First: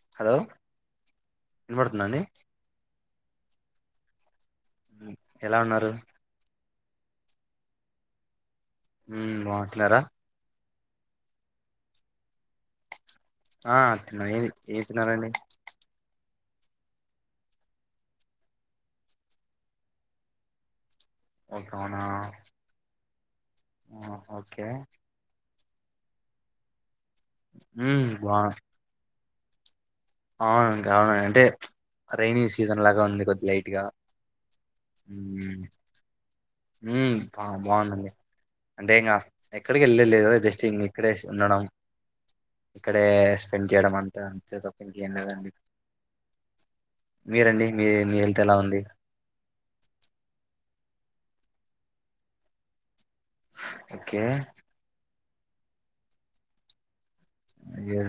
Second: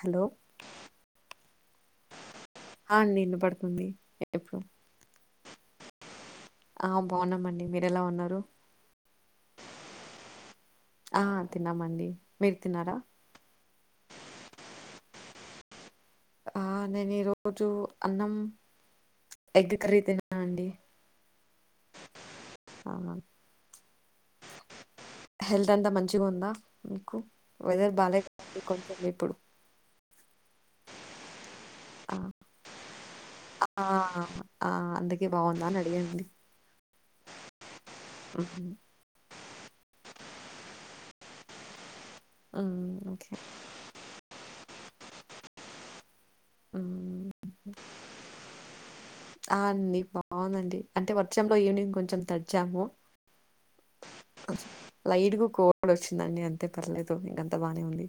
Hello వినపడుతుందా అండి హ నేను పడక ఉంది రేపు ఎలా ఉన్నారు ఆ బాగున్నామండి మీర ఎలా ఉన్నారు హుమ్ బాంటున్నారా ఆ తిన్నామండి మీరు తిన్నారా ఆ తిన్నా ఏది ఏం తన్నారండి ఆ నేను ఈ రోజు అన్నం ఎగ్ కర్రీ తిన్నానండి ఓకే అవునా ఆ ఆ ఓకే హెల్త్ అంతా మంచిగా ఉందా మీకు వెదర్ మ్మ్ బాగాలే బా కొంది ఇప్పుడు అవునండి అవునండి అంటే ఆ రైైని సీజన్ లాగా ఉంది కొద్దిలైట్గా ఆ ఆ అందుకే బాగుందా అని అడిగానండి హు బా బాగుందండి మ్మ్ అంటే ఇంగ ఎక్కడికి వెళ్ళ లేదు కదా జస్ట్ ఇం ఇక్కడే ఉండడం మ్మ్ ఇక్కడే ఓకే స్పెండ్ చేయడం అంతా అంతే తప్ప ఇంక ఏం లేదండి మ్మ్ మీరండి మీ మీ హెల్త్ ఎలా ఉంది ఆ అండి బాగుందండి అంటే వర్షంలో ఈవినింగ్ కొంచెం తగ్జాము ఓకే కొళ్డ్ వచ్చిందండి అంతే పర్లేదు ఇంకంతా బానే అయ్యొ ఉంది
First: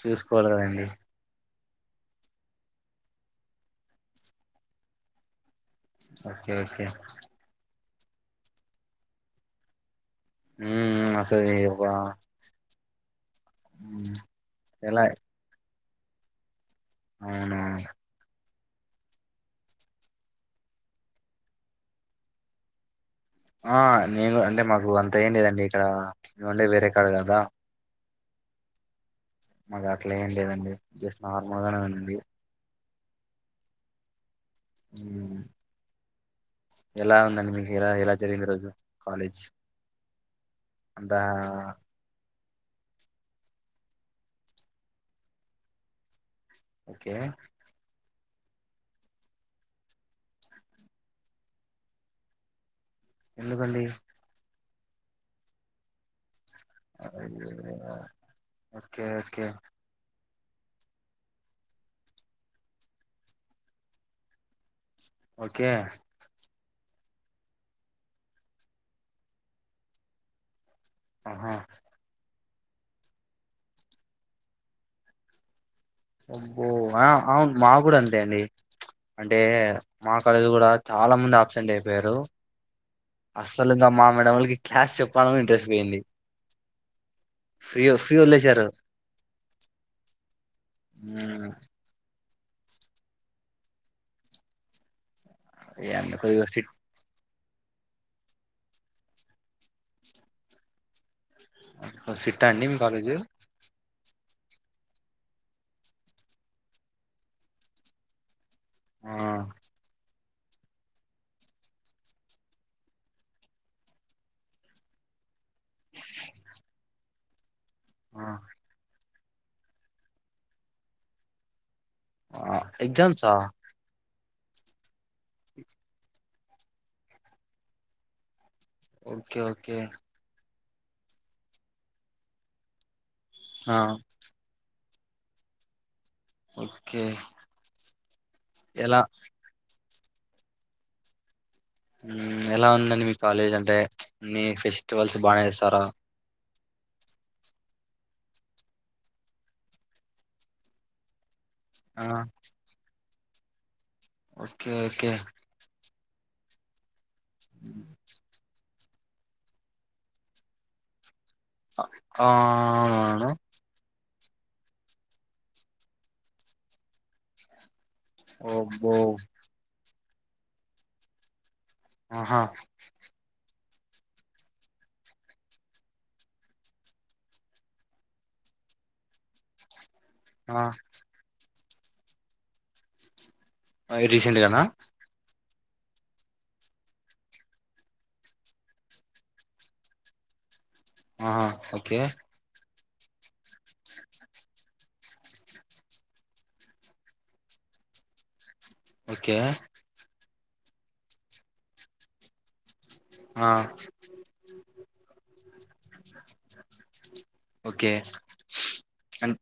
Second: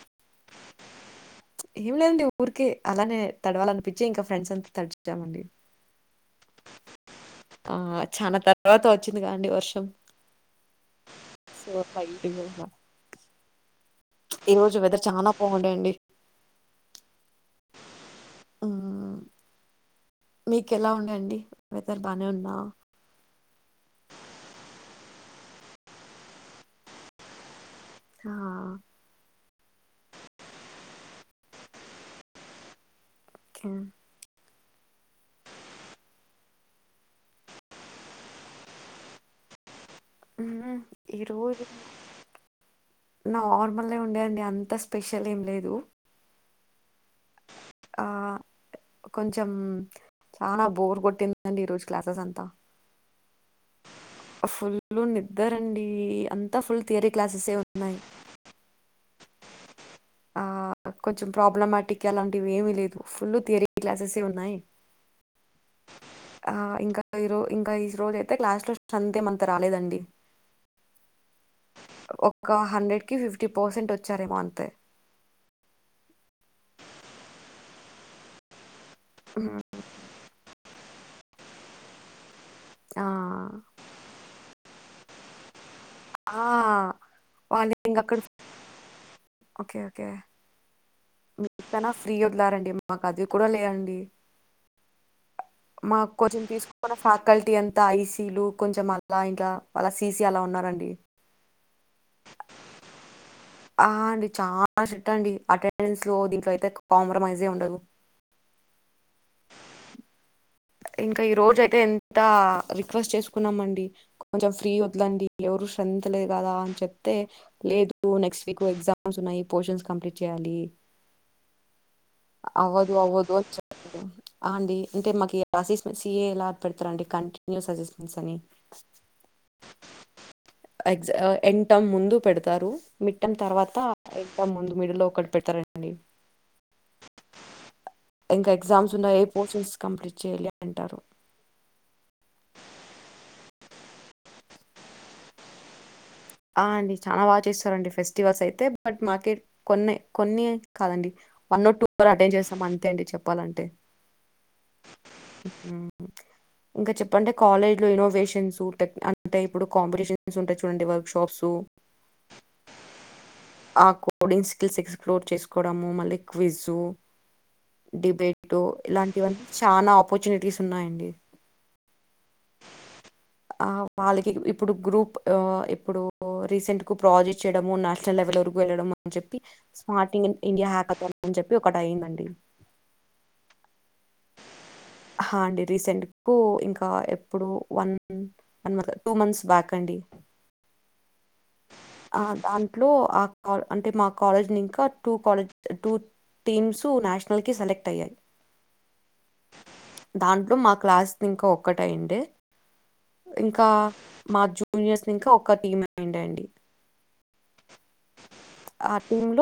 చూసుకోవాలి కదండి ఏం లేదండి ఊరికే అలానే తడవాలనిపించి ఇంకా ఫ్రెండ్స్ అంతా తడిచామండి ఓకే ఓకే ఆ చాన తర్వాత వచ్చింది కాండి వర్షం మ్మ్ అసలు ఈ సో ఒక లైట్గ అలా మ్మ్, ఈ రోజు వెదర్ చాలా బాగుండేయండి అవున ఆ మీకు ఎలా ఉండే అండి వేదర్ బానే ఉందా ఆ నేను అంటే మాకు అంత ఏం లేదండి ఇక్కడ నిను ఉండేది వేరే కాడ కదా హ మాకు అట్లా ఏం లేదండి జస్ట్ నార్మల్గానే ఉంది ఒకే ఉమ్ ఎలా ఉందండి మీకు ఎలా ఎలా జరిగింది ఈ రోజు కాలేజ్ హు మ్ అంతా ఈరోజు నార్మల్ ఉండే అండి అంత స్పెషల్ ఏం లేదు ఓకే ఆ కొంచెం చాలా బోర్ కొట్టిందండి ఈ రోజు క్లాసెస్ అంతా ఎందుకండి ఫుల్ నిద్దరండి అంతా ఫుల్ థియరీ క్లాసెస్సే ఉన్నాయి ఓకే ఓకే ఆ కొంచెం ప్రాబ్లమాటిక్ అలాంటివి ఏమీ లేదు ఫుల్ థియరీ క్లాసెస్సే ఉన్నాయి ఓకే ఆ ఇంకా ఈ రో ఇంకా ఈ రోజు అయితే క్లాస్ లో స్టాంత్ ఎం అంత రాలేదండి ఆహా ఒక్క హండ్రెడ్ కి ఫిఫ్టీ పర్సెంట్ వచ్చారేమో అంతే బ్బో ఆ అవును మా కూడా అంతే అండి అంటే ఉమ్, మా కలేజ్ ల కూడా చాలా మంది ఆప్సెంట్ అయిపోయారు ఆ, అసలు ఇంకా మా మేడంళకి క్లాస్ చెప్పాలన్న ఇంట్రెస్ట్ పోయింది ఆ, వాళ్ళు ఫ్రీ ఇంక ఫ్రీ అక్కడ వదిలేసారు ఓకే ఓకే ఆ లారండీమ్ మాకు అది కూడా లే అండి ఏ మాకు అండి, కొంచెం కొద్దిగా తీసుకున్న ఫల్ ఫకల్టీ అంతా ఐసీ లు కొంచెం అలా ఇంట్ల వాళ్ళ సిసి అలా ఉన్నారండి ఉ సిట్టా అండి మీ కాలేజు చానా సిట్టు అండి అటెండెన్స్ లో దీంట్లో అయితే కాంప్రమైజ్మే ఉండదు ఆ ఇంకా ఈ రోజు అయితే ఎంత రిక్వెస్ట్ చేసుకున్నాం అండి కొంచెం ఫ్రీ వదలండి ఎవరు స్ట్రెంత్ లే కదా అని చెప్తే లేదు ఆ నెక్స్ట్ వీక్ ఎగ్జామ్ ఉస్ ఉన్నాయి పోర్షన్స్ కంప్లీట్ చేయాలి ఆ, అవ్వదు ఎగ్జామ్సా అవ్వదు అని చెప్పితే అంది ఇంకేం మాకి అసిస్ంట్ సిఏ ఎలా పెడతారా అండి కంటిన్యూస్ అసిస్ంట్స్ అని ఓకే ఓకే ఆ ఎగ్జు ఎన్ టమ్ ముందు పెడతారు మిడ్ టమ్ ఆ తరువాత ఎ టమ్ ముందు మిడిల్ లో ఒకటి పెడుతారండీ ఓకే ఇంకా ఎగ్జామ్స్ ఎలా ఉన్నాయి ఏ పోర్షన్స్ కంప్లీట్ చేయాలి అంటారు ఉ ఎలా ఉందండి మీ కాలేజ్ అంటే మీ ఫెస్టివల్స్ బాగానే ఇస్తారా ఆ అండి చాలా బాగా చేస్తారండి ఫెస్టివల్స్ అయితే బట్ మార్కెట్ కొన్నే కొన్ని కాదండి వన్ టూ ఆ అటెండ్ చేస్తాం అంతే అండి చెప్పాలంటే ఓకే ఓకే హ్మ్. ఇంకా చెప్పు అంటే కాలేజీ లో ఇనోవేషన్స్ అంటే ఇప్పుడు కాంపిటీషన్స్ ఉంటాయి చూడండి వర్క్ షాప్స్ ఆ అవును ఆ కోడింగ్ స్కిల్స్ ఎక్స్ప్లోర్ చేసుకోవడము మళ్ళీ క్విజ్ డిబేటు అబ్బో ఇలాంటివన్నీ చాలా ఆపర్చునిటీస్ ఉన్నాయండి ఆహా ఆ వాళ్ళకి ఇప్పుడు గ్రూప్ ఆ ఇప్పుడు రీసెంట్ కు ప్రాజెక్ట్ చేయడము నేషనల్ లెవెల్ వరకు వెళ్ళడం అని చెప్పి స్మార్టింగ్ ఇన్ ఇండియా ఆ హ్యాక్ అకౌంట్ అని చెప్పి ఒకటి అయ్యిందండి ఐ రీసెంట్ గానా హా అండి రీసెంట్ కు ఇంకా ఎప్పుడు one one month two months back అండి ఆహా ఓకే లో ఆకు ఆల్ అంటే మా కాలేజ్ ని ఇంకా టూ కాలేజ్ టూత్ టీమ్స్ నేషనల్ కి సెలెక్ట్ అయ్యాయి ఓకే దాంట్లో మా క్లాస్ ది ఇంకా ఒకటి అయ్యిండే ఆ ఇంకా మా జు ఉన్యస్నింకో ఓకే అన్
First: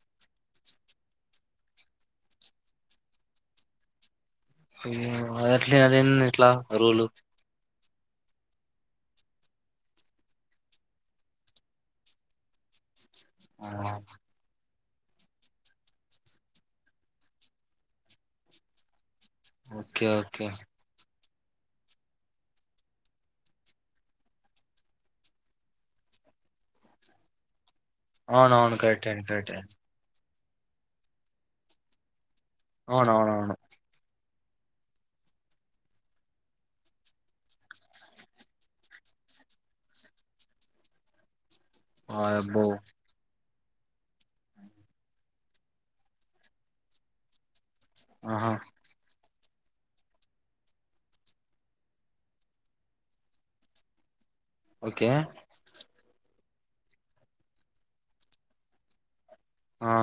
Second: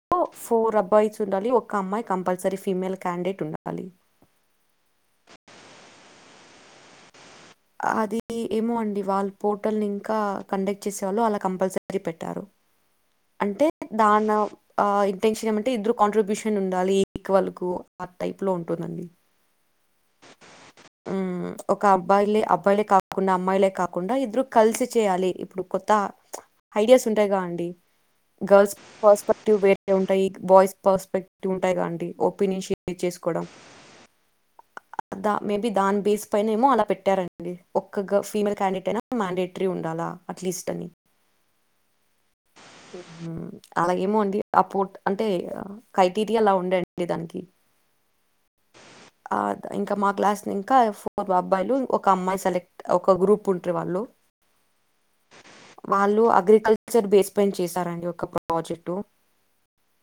ఫోర్ అబ్బాయిచ్ ఉండాలి ఒక అమ్మాయి కంపల్సరీ ఫీమేల్ క్యాండిడేట్ ఉండాలి అది ఏంది ఇట్లా రోలు అది ఏమో అండి వాళ్ళ పోర్టల్ని ఇంకా కండక్ట్ చేసేవాళ్ళు అలా కంపల్సరీ పెట్టారు అంటే ఆ దానవు ఆ ఇంటెన్షన్ ఏమంటే ఇద్దరు కాంట్రిబ్యూషన్ ఉండాలి ఈక్వల్ కు ఆ టైప్ లో ఉంటుందండి ఓకే ఓకే హ్మ్. ఒక అబ్బాయిలే అబ్బాయిలే కాకుండా అమ్మాయిలే కాకుండా ఇద్దరు కలిసి చేయాలి ఇప్పుడు కొత్త ఐడియాస్ ఉంటాయి గ అండి గర్ల్స్ అవునవును కరెక్టే అండి పర్స్పెక్టివ్ కరెక్టే వేరే ఉంటాయి బాయ్స్ పర్స్పెక్టివ్ ఉంటాయి కండి ఒపీనియన్ షేర్ చేసుకోవడం అవునవునవును [inaudible] ద మేబీ దాని బేస్ పైన ఏమో అలా పెట్టారండి ఒక్కగా ఫీమేల్ క్యాండిడేట్ అయినా మ్యాండేటరీ ఉండాలా అట్లీస్ట్ అని హాయ్ అబ్బో హ్మ్. అలా ఏమో అండి ఆపోట్ అంటే క్రైటీరియా అలా ఉండే అండి దానికి ఆహా ఇంకా మా క్లాస్ ని ఇంకా ఫోర్ అబ్బాయిలు ఒక అమ్మాయి సెలెక్ట్ ఒక గ్రూప్ ఉంటారు వాళ్ళు ఓకే వాళ్ళు అగ్రికల్చర్ బేస్ పైన చేస్తారండి ఒక ప్రాజెక్ట్ ఆ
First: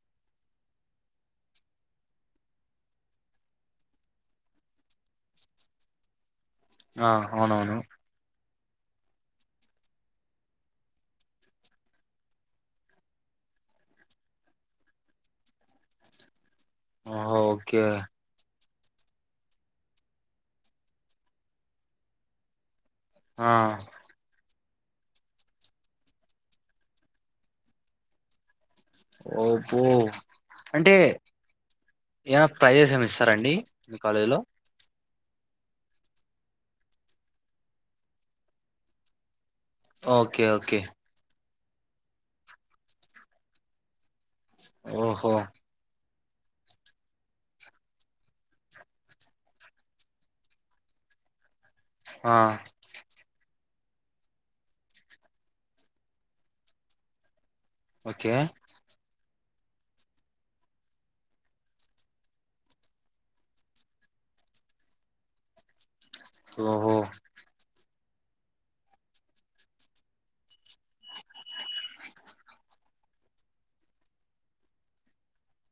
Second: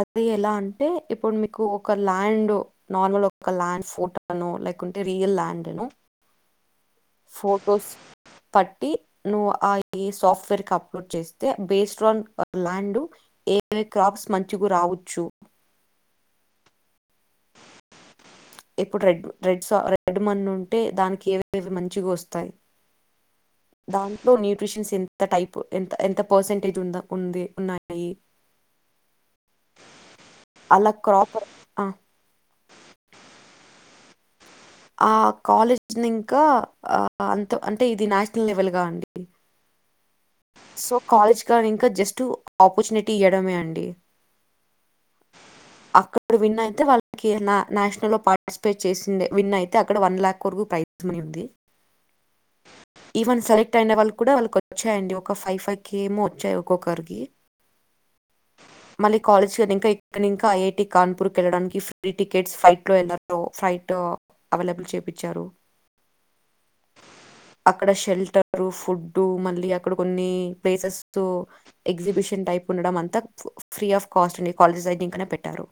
అది ఎలా అంటే ఇప్పుడు మీకు ఒక ల్యాండ్ నార్మల్ ఒక ల్యాండ్ ఫోటోను లేకుంటే రియల్ ల్యాండ్ను ఆ అవునవును ఫొటోస్ పట్టి నువ్వు ఆ సాఫ్ట్వేర్ కి అప్లోడ్ చేస్తే బేస్డ్ ఆన్ ల్యాండ్ ఏవ క్రాప్స్ మంచగు రావచ్చు ఆ ఓకే ఇప్పుడు రెడ్ రెడ్ రెడ్ మన్ ఉంటే దానికి ఏవ మంచిగా వస్తాయి ఆ దాంట్లో నీరు న్యూట్రిషన్స్ ఎంత టైప్ ఎ ఎంత పర్సెంటేజ్ ఉ ఉంది ఉన్నాయి ఓపో అలా అంటే క్రాప్ ఆ ఏమైన ప్రైజెస్ ఏమైన ఇస్తారం అండి మీ కాలేజీ లో ఆ కాలేజ్ ఇంకా ఆ అంత అంటే ఇది నేషనల్ లెవెల్ గా ఉంది ఓకే ఓకే ఇంకా జస్ట్ ఆపర్చునిటీ ఇవ్వడమే అండి ఓహో ఇప్పుడు విన్ అయితే వాళ్ళకి నేషనల్ లో పార్టిసిపేట్ చేసింది విన్ అయి అక్కడ వన్ వన్ లాక్ వరకు ప్రైజ్ మనీ ఉంది ఆ ఈవెన్ సెలెక్ట్ అయిన వాళ్ళు కూడా వాళ్ళకి వచ్చాయండి ఒక ఫైవ్ ఫైవ్ కె ఏమో వచ్చాయి ఒక్కొక్కరికి ఓకే మళ్ళీ కాలేజ్ కనీ ఇంకా ఇంకా ఐటి కాన్పూర్ క వెళ్ళడానికి ఫ్రీ టికెట్స్ ఫ్లైట్ లో వెళ్లో ఫ్లైట్ అవైలబుల్ చేపిచ్చారు ఓహో షెల్టర్ ఫుడ్ మళ్ళీ అక్కడ కొన్ని ప్లేసెస్ ఎగ్జిబిషన్ టైప్ ఉండడం ఆంత ఫ్రీ ఆఫ్ కాస్ట్ ఉ కాలేజీ సై ఇంక పెట్టారు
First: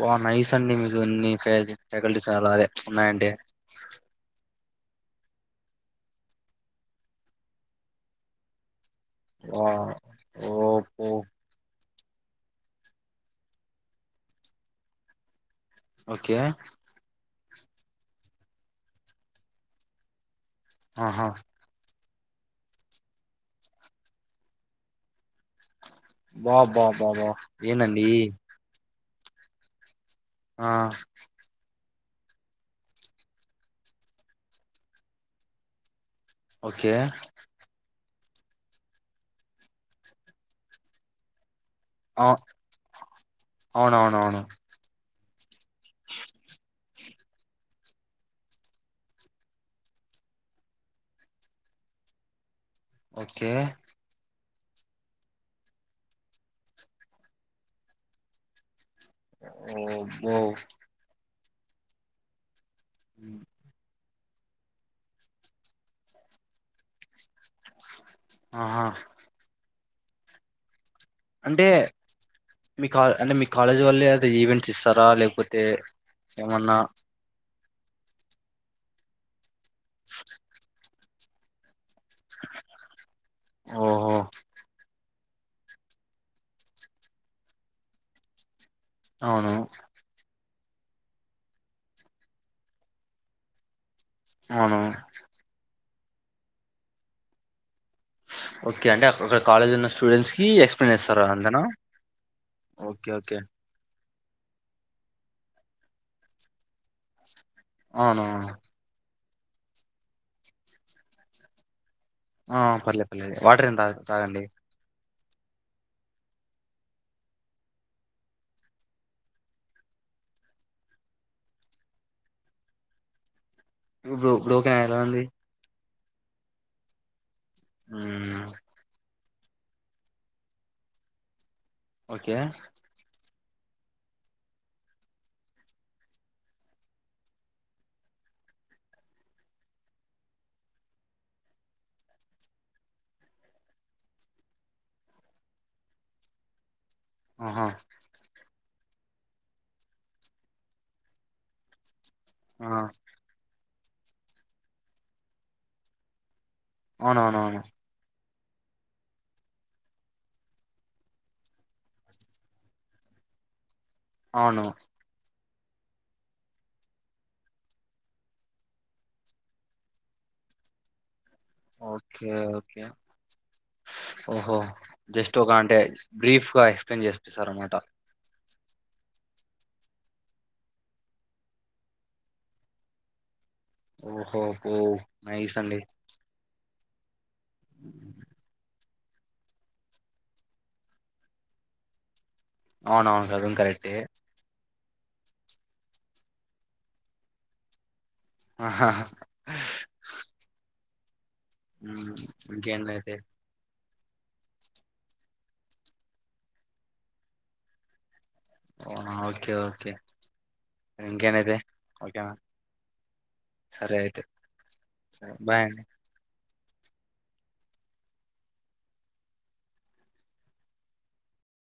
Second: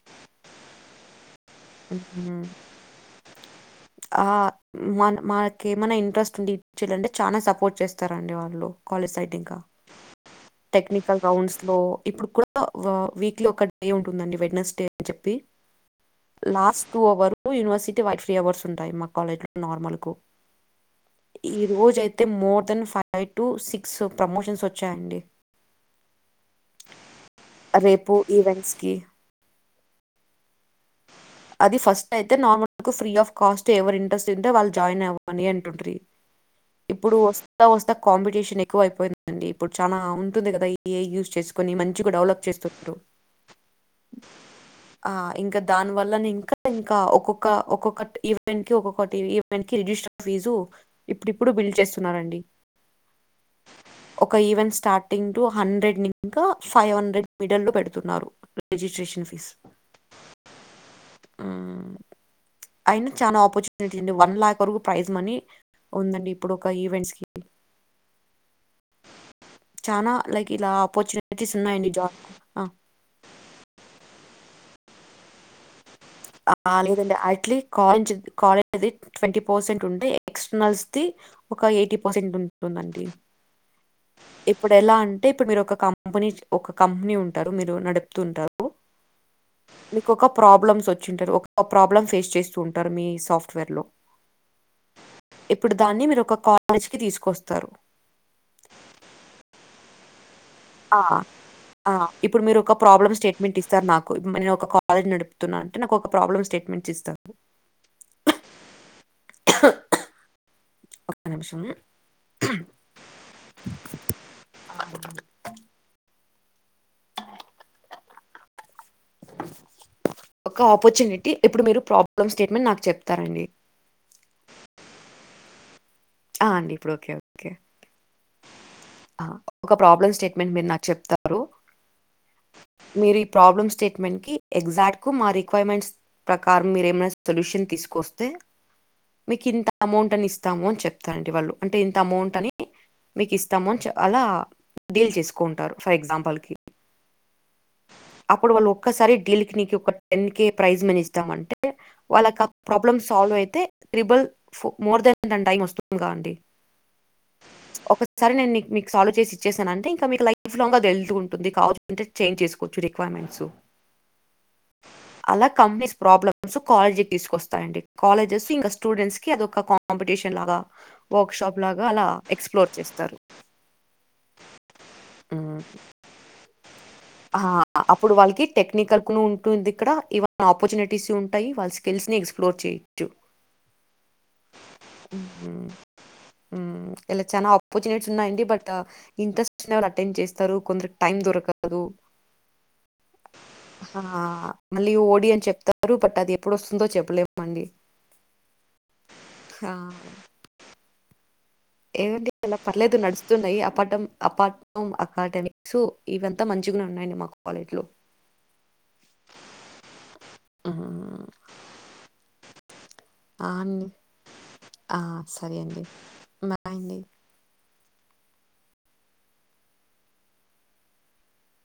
బా నైస్ అండి మీకు ఇన్ని ఫ్యాక ఫ్యాకల్టీస్ మ్మ్. చాలా అదే ఉన్నాయండి మ మాకు ఏమైనా ఇంట్రెస్ట్ ఉంది ఇచ్చలంటే చాలా సపోర్ట్ చేస్తారండి వాళ్ళు కాలేజ్ సైట్ ఇంకా వా ఓపో టెక్నికల్ గ్రౌండ్స్ లో ఇప్పుడు కూడా వీక్లీ ఒక డే ఉంటుందండి వెడ్నెస్ డే అని చెప్పి okay last two hour university వైట్ త్రీ అవర్స్ ఉంది మా కాలేజ్ లో నార్మల్ కు ఆహా ఈ రోజ అయితే అయితే more than five to six promotions వచ్చాయండి బాబా బాబా ఏందండి రేపు ఈవెంట్స్ కి ఆ అది ఫస్ట్ అయితే నార్మల్ కు ఫ్రీ ఆఫ్ కాస్ట్ ఎవరి ఇంట్రెస్ట్ తింటే వాళ్ళు జాయిన్ అవ్వాలని అంటుండ్రి ఓకే ఇప్పుడు వస్తా వస్తా కాంపిటీషన్ ఎక్కువ అయిపోయిందండి ఇప్పుడు చాలా ఉంటుంది కదా ఏ యూజ్ చేసు కొన్నీ మంచిగా అ డెవలప్ చేస్తున్రూ అవునవునవును ఆ ఇంకా దానీ వల్ల ఇంకా ఇంకా ఒక్కొక్క ఒక్కొక్క ఈవెంట్ కి ఒక్కొక్కటి ఈవెంట్ కి రిజిస్టర్ ఫీజు ఇప్పుడుప్పుడు బిల్డ్ చేస్తున్నారండి ఓకే ఒక ఈవెంట్ స్టార్టింగ్ టు హండ్రెడ్ ఇంకా ఫైవ్ హండ్రెడ్ మిడల్ లో పెడుతున్నారు రజిస్ట్రేషన్ ఫీస్ ఓ బో ఉ అయినా చనాపర్చని వన్ లాక్ వరకు ప్రైజ్ మనీ ఉందండి ఇప్పుడు ఒక ఈవెంట్స్ కి ఆహా చానా లైకిలా అంటే మీ కా అంటే మీ కాలేజ్ వల్లేతే ఈవెంట్స్ ఇస్తారా లేకపోతే ఆ ఏమన్నా లేదండి అట్లే కాల్ కాలేజ్ అది ట్వంటీ పర్సెంట్ ఉంటే ఎక్స్టర్నల్స్ ది ఒక ఎయిటీ పర్సెంట్ ఉంటుందండి. ఓహో ఇప్పుడ్ ఎలా అ టే ఇప్పుడ్ మీర్ ఒక కంపెనీ ఒక కంపెనీ ఉంటారు మీరు నడుప్తూ ఉంటారు. అవును. ప్రాబ్లమ్స్ వచ్చింటర్ ఒక ప్రాబ్లమ్ ఫేస్ చేస్తూ ఉంటరు మీ సాఫ్ట్వేర్లో అవును ఇప్పుడు దాన్ని మీర్ ఒక కాలేజ్కి తీస్కొస్తరు. ఓకే అంటే అక్కడ కాలేజ్లో ఉన్న స్టూడెంట్స్ కి ఎక్స్ప్లెయిన్ ఆ చేస్తారా అంతేనా ఆ ఇప్పుడ్ మీరొక ఓకే ప్రాబ్లమ్ ఓకే స్టేట్మెంట్ ఇస్తర్ నా కు నేన్ ఒక కాలేజ్ నడుపుతున్నా అంటే నాకొక ప్రాబ్లం స్టేట్మెంట్స్ ఇస్తర్ అవును ఒక్క నిమిషం. ఆ పర్లే పర్లే వాటర్ ఏం త తాగండి. ఆ ఒక ఆపర్చునిటీ ఇప్పుడు మీరు ప్రాబ్లమ్ స్టేట్మెంట్ నాకు చెప్తారండి. [unintelligible] ఆ అండి ఇప్పుడ్ ఓకే ఓకే మ్ ఒక ప్రాబ్లమ్ స్టేట్మెంట్ మీర్ నాక్ చెప్తారు. ఓకే మీరు ఈ ప్రాబ్లమ్ స్టేట్మెంట్కి ఎగ్జాక్టు మా రిక్వైర్మెంట్స్ ప్రకారం మీరేమైనా సొల్యూషన్ తీసుకొస్తే మీకింత అమౌంట్ అని ఇస్తాము అని చెప్తానండి వాళ్ళు అంటే ఇంత అమౌంట్ అని మీక్ ఇస్తామున్ అలా డీల్ చేస్కుంటారు ఫర్ ఎగ్జాంపుల్కి ఆహా అప్పుడు వాళ్ళు ఒక్కసారి డీల్కి నీకి ఒక టెన్ కే ప్రైజ్ మన్ ఇస్తాం అంటే వాళ్ళక్ ఆ ప్రాబ్లమ్ సాల్వ్ అయితే ట్రిబల్ మోర్ దెన్ దాన్ టైం వస్తుంకా అండి అవునవునవును. సరే నేన్ నీక్ నిక్ సాల్వ్ చేసి ఇచ్చేసానంటే ఇంకా మీక్ లైఫ్ లాంగ్ అది ఎళ్తు ఉంటుంది [inaudible] చేంజ్ చేస్కో వచ్చు రిక్వైర్మెంట్సు అవును అలా కంపెనీస్ ప్రాబ్లమ్స్ కాలేజ్కి తీస్కొస్తాయండి. కాలేజెస్ ఇంకా స్టూడెంట్స్కి అదొక కాంపిటీషన్ లాగా వర్క్ షాప్ లాగా అలా ఓకే ఎక్స్ప్లోర్ ఓకే చేస్తారు. ఓహో జస్ట్ ఒక అంటే బ్రీఫ్ గా ఎక్స్ప్లెయిన్ ఆ చేపిస్తారు అన్నమాట అప్పుడు వాళ్ళకి టెక్నికల్ ఉంటుంది ఇక్కడ ఇవ ఆపర్చునిటీస్ ఉంటాయి వాళ్ళ స్కిల్స్ని ఎక్స్ప్లోర్ చేయచ్చు. ఓహో పో నైస్ అండి. హ్మ్. ఇలా చాలా ఆపర్చునిటీస్ ఉన్నాయండి బట్ ఇంట్రెస్ట్ ఉన్న వాళ్ళు అటెండ్ చేస్తారు కొందరికి టైం దొరక కదు. అవునవును అది కరెక్టే మళ్ళీ ఓడి అన్ చెప్తారు బట్ అది ఎప్పుడొస్తుందో చెప్పలేమండి. హ ఉమ్ ఏంటి అలా పర్లేదు ఇంకేందైతే నడుస్తున్నయి అపటం అపార్ట్ అకాడమిక్సు ఇవంతా మంచిగనే ఉన్నాయండి మా కాలేజ్లో అవునా ఓకే ఓకే హ్మ్. ఇంకేనైతే ఓకేనా ఆ! అండి. సరే అయితే ఆ! సరే బాయ్ అం అండి. బాయ్ అండి